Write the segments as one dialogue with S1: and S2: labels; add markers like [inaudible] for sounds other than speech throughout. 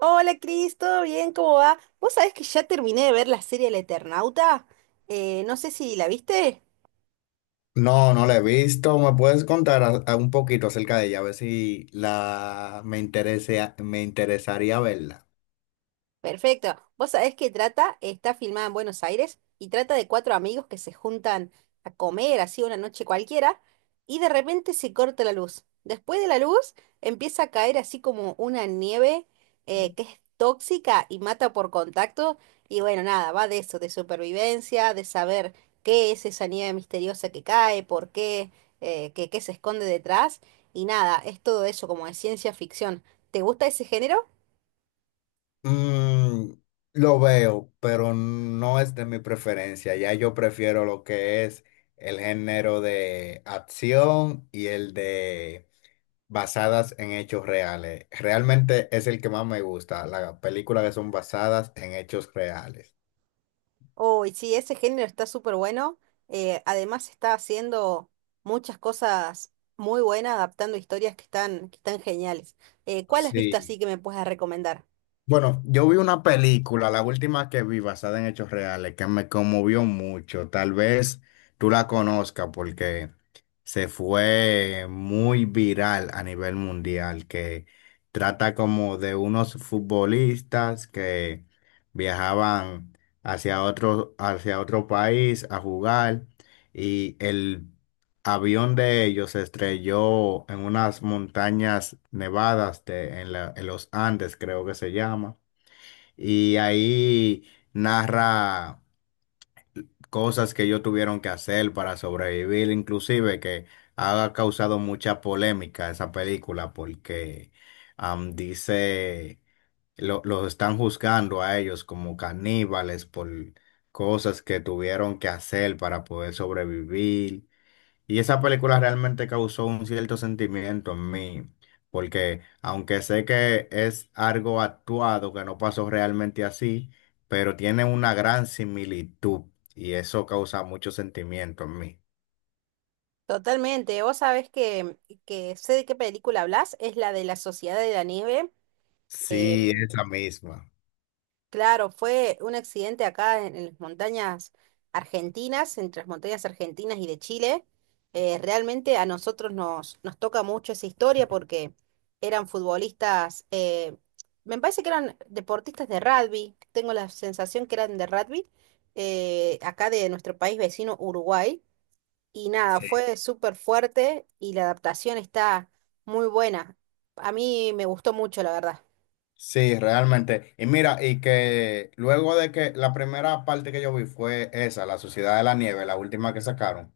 S1: Hola Cris, ¿todo bien? ¿Cómo va? Vos sabés que ya terminé de ver la serie El Eternauta. No sé si la viste.
S2: No, no la he visto. ¿Me puedes contar a un poquito acerca de ella? A ver si me interesaría verla.
S1: Perfecto. Vos sabés que trata, está filmada en Buenos Aires y trata de cuatro amigos que se juntan a comer así una noche cualquiera y de repente se corta la luz. Después de la luz empieza a caer así como una nieve que es tóxica y mata por contacto y bueno, nada, va de eso, de supervivencia, de saber qué es esa nieve misteriosa que cae, por qué, qué se esconde detrás y nada, es todo eso como de ciencia ficción. ¿Te gusta ese género?
S2: Mm, lo veo, pero no es de mi preferencia. Ya yo prefiero lo que es el género de acción y el de basadas en hechos reales. Realmente es el que más me gusta, las películas que son basadas en hechos reales.
S1: Uy, sí, ese género está súper bueno. Además, está haciendo muchas cosas muy buenas, adaptando historias que están, geniales. ¿Cuál has visto
S2: Sí.
S1: así que me puedas recomendar?
S2: Bueno, yo vi una película, la última que vi basada en hechos reales, que me conmovió mucho. Tal vez tú la conozcas porque se fue muy viral a nivel mundial, que trata como de unos futbolistas que viajaban hacia otro país a jugar, y el avión de ellos se estrelló en unas montañas nevadas en los Andes, creo que se llama. Y ahí narra cosas que ellos tuvieron que hacer para sobrevivir, inclusive que ha causado mucha polémica esa película porque dice, los están juzgando a ellos como caníbales por cosas que tuvieron que hacer para poder sobrevivir. Y esa película realmente causó un cierto sentimiento en mí, porque aunque sé que es algo actuado, que no pasó realmente así, pero tiene una gran similitud y eso causa mucho sentimiento en mí.
S1: Totalmente, vos sabés que sé de qué película hablas, es la de La Sociedad de la Nieve.
S2: Sí, esa misma.
S1: Claro, fue un accidente acá en, las montañas argentinas, entre las montañas argentinas y de Chile. Realmente a nosotros nos toca mucho esa historia porque eran futbolistas, me parece que eran deportistas de rugby, tengo la sensación que eran de rugby, acá de nuestro país vecino Uruguay. Y nada,
S2: Sí.
S1: fue súper fuerte y la adaptación está muy buena. A mí me gustó mucho, la verdad.
S2: Sí, realmente. Y mira, y que luego de que la primera parte que yo vi fue esa, La Sociedad de la Nieve, la última que sacaron.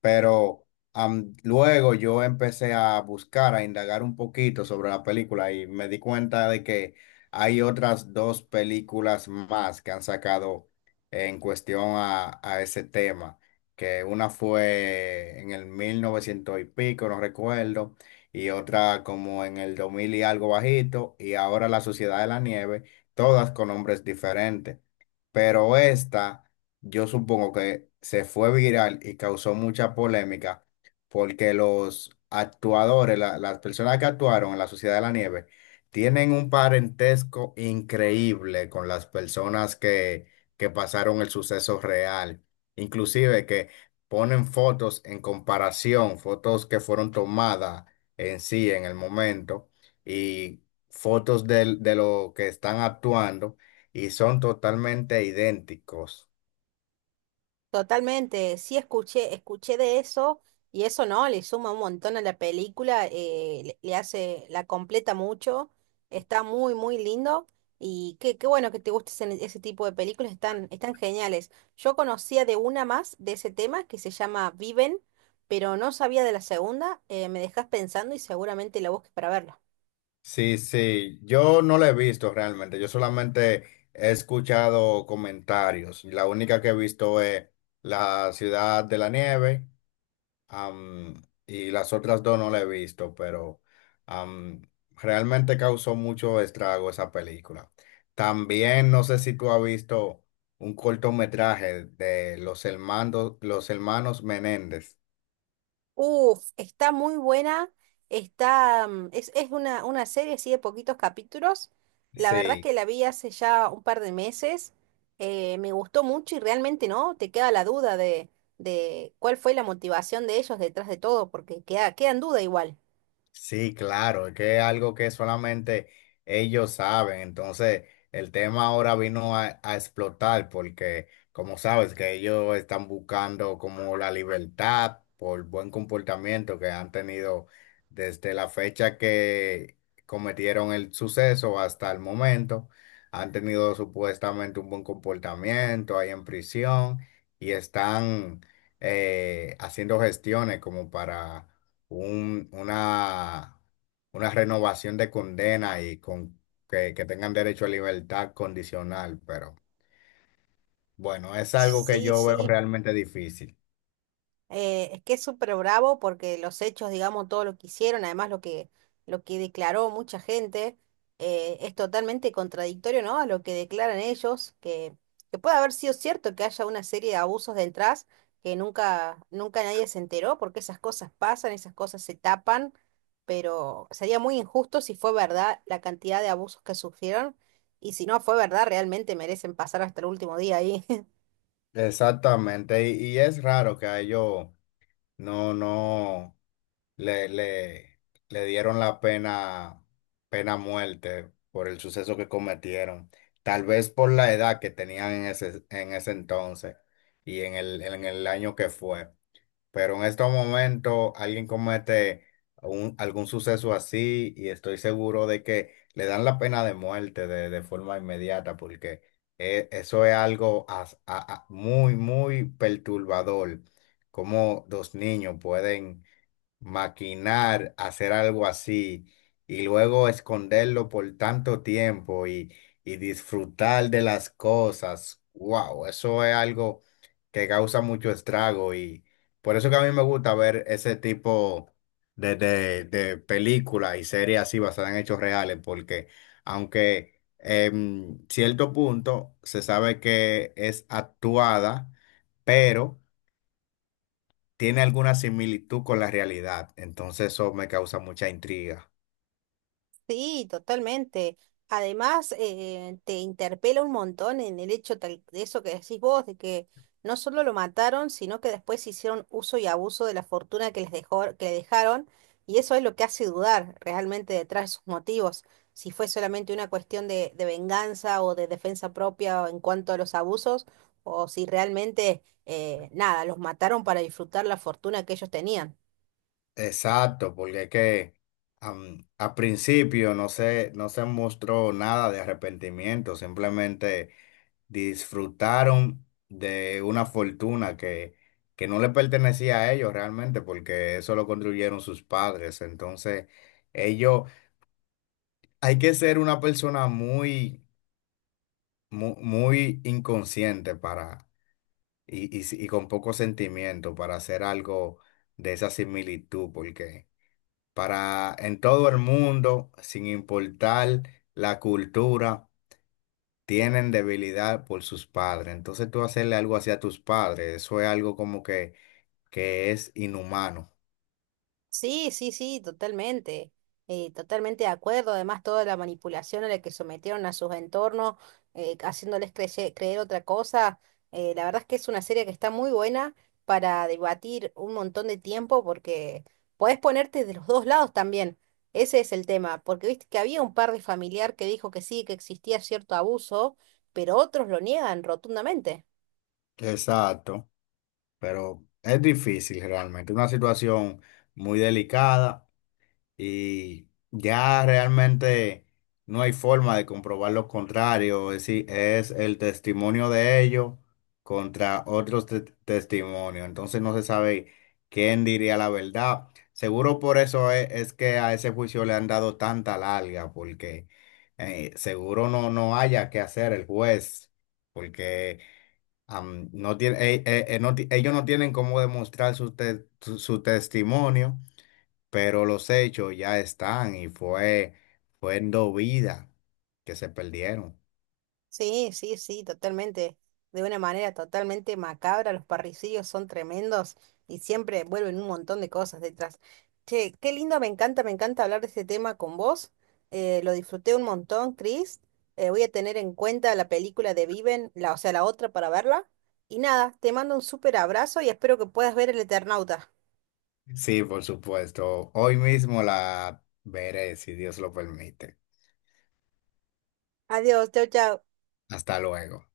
S2: Pero luego yo empecé a buscar, a indagar un poquito sobre la película y me di cuenta de que hay otras dos películas más que han sacado en cuestión a ese tema, que una fue en el 1900 y pico, no recuerdo, y otra como en el 2000 y algo bajito, y ahora la Sociedad de la Nieve, todas con nombres diferentes. Pero esta, yo supongo que se fue viral y causó mucha polémica porque los actuadores, las personas que actuaron en la Sociedad de la Nieve, tienen un parentesco increíble con las personas que pasaron el suceso real. Inclusive que ponen fotos en comparación, fotos que fueron tomadas en sí, en el momento, y fotos de lo que están actuando y son totalmente idénticos.
S1: Totalmente, sí escuché de eso y eso no, le suma un montón a la película, le, hace, la completa mucho, está muy, muy lindo y qué, bueno que te guste ese, tipo de películas, están geniales. Yo conocía de una más de ese tema que se llama Viven, pero no sabía de la segunda, me dejas pensando y seguramente la busques para verla.
S2: Sí, sí, yo no la he visto realmente, yo solamente he escuchado comentarios. La única que he visto es La Ciudad de la Nieve. Am, y las otras dos no la he visto, pero am, realmente causó mucho estrago esa película. También no sé si tú has visto un cortometraje de los hermanos Menéndez.
S1: Uf, está muy buena. Está, es, una serie así de poquitos capítulos. La verdad
S2: Sí.
S1: que la vi hace ya un par de meses. Me gustó mucho y realmente no, te queda la duda de, cuál fue la motivación de ellos detrás de todo, porque queda en duda igual.
S2: Sí, claro, es que es algo que solamente ellos saben. Entonces, el tema ahora vino a explotar porque, como sabes, que ellos están buscando como la libertad por buen comportamiento que han tenido desde la fecha que cometieron el suceso hasta el momento. Han tenido supuestamente un buen comportamiento ahí en prisión, y están haciendo gestiones como para un- una, una renovación de condena, y con que tengan derecho a libertad condicional, pero bueno, es algo que
S1: Sí,
S2: yo veo
S1: sí.
S2: realmente difícil.
S1: Es que es súper bravo porque los hechos, digamos, todo lo que hicieron, además lo que, declaró mucha gente, es totalmente contradictorio, ¿no? A lo que declaran ellos, que puede haber sido cierto que haya una serie de abusos detrás que nunca, nunca nadie se enteró, porque esas cosas pasan, esas cosas se tapan, pero sería muy injusto si fue verdad la cantidad de abusos que sufrieron, y si no fue verdad, realmente merecen pasar hasta el último día ahí. [laughs]
S2: Exactamente, y es raro que a ellos no le, le, le dieron la pena muerte por el suceso que cometieron, tal vez por la edad que tenían en ese entonces y en el año que fue. Pero en estos momentos alguien comete algún suceso así y estoy seguro de que le dan la pena de muerte de forma inmediata porque eso es algo muy, muy perturbador, como dos niños pueden maquinar, hacer algo así y luego esconderlo por tanto tiempo y disfrutar de las cosas. Wow, eso es algo que causa mucho estrago y por eso que a mí me gusta ver ese tipo de películas y series así basadas en hechos reales porque aunque en cierto punto se sabe que es actuada, pero tiene alguna similitud con la realidad, entonces eso me causa mucha intriga.
S1: Sí, totalmente. Además, te interpela un montón en el hecho de eso que decís vos, de que no solo lo mataron, sino que después hicieron uso y abuso de la fortuna que les dejó, que le dejaron, y eso es lo que hace dudar realmente detrás de sus motivos, si fue solamente una cuestión de venganza o de defensa propia en cuanto a los abusos, o si realmente, nada, los mataron para disfrutar la fortuna que ellos tenían.
S2: Exacto, porque es que al principio no se mostró nada de arrepentimiento, simplemente disfrutaron de una fortuna que no le pertenecía a ellos realmente, porque eso lo construyeron sus padres. Entonces, ellos, hay que ser una persona muy, inconsciente para, y si- y con poco sentimiento para hacer algo de esa similitud, porque para en todo el mundo, sin importar la cultura, tienen debilidad por sus padres. Entonces tú hacerle algo así a tus padres, eso es algo como que es inhumano.
S1: Sí, sí, sí, totalmente. Totalmente de acuerdo. Además, toda la manipulación a la que sometieron a sus entornos, haciéndoles creer otra cosa. La verdad es que es una serie que está muy buena para debatir un montón de tiempo porque podés ponerte de los dos lados también. Ese es el tema. Porque viste que había un par de familiar que dijo que sí, que existía cierto abuso, pero otros lo niegan rotundamente.
S2: Exacto, pero es difícil realmente, una situación muy delicada. Y ya realmente no hay forma de comprobar lo contrario, es decir, es el testimonio de ellos contra otros testimonios, entonces no se sabe quién diría la verdad. Seguro por eso es que a ese juicio le han dado tanta larga, porque seguro no haya que hacer el juez, porque no tiene, ellos no tienen cómo demostrar su, te- su su testimonio, pero los hechos ya están y fueron vidas que se perdieron.
S1: Sí, sí, sí, totalmente. De una manera totalmente macabra, los parricidios son tremendos y siempre vuelven un montón de cosas detrás. Che, qué lindo, me encanta hablar de este tema con vos. Lo disfruté un montón, Chris. Voy a tener en cuenta la película de Viven, la, o sea, la otra para verla. Y nada, te mando un súper abrazo y espero que puedas ver El Eternauta.
S2: Sí, por supuesto. Hoy mismo la veré, si Dios lo permite.
S1: Adiós, chau, chau.
S2: Hasta luego.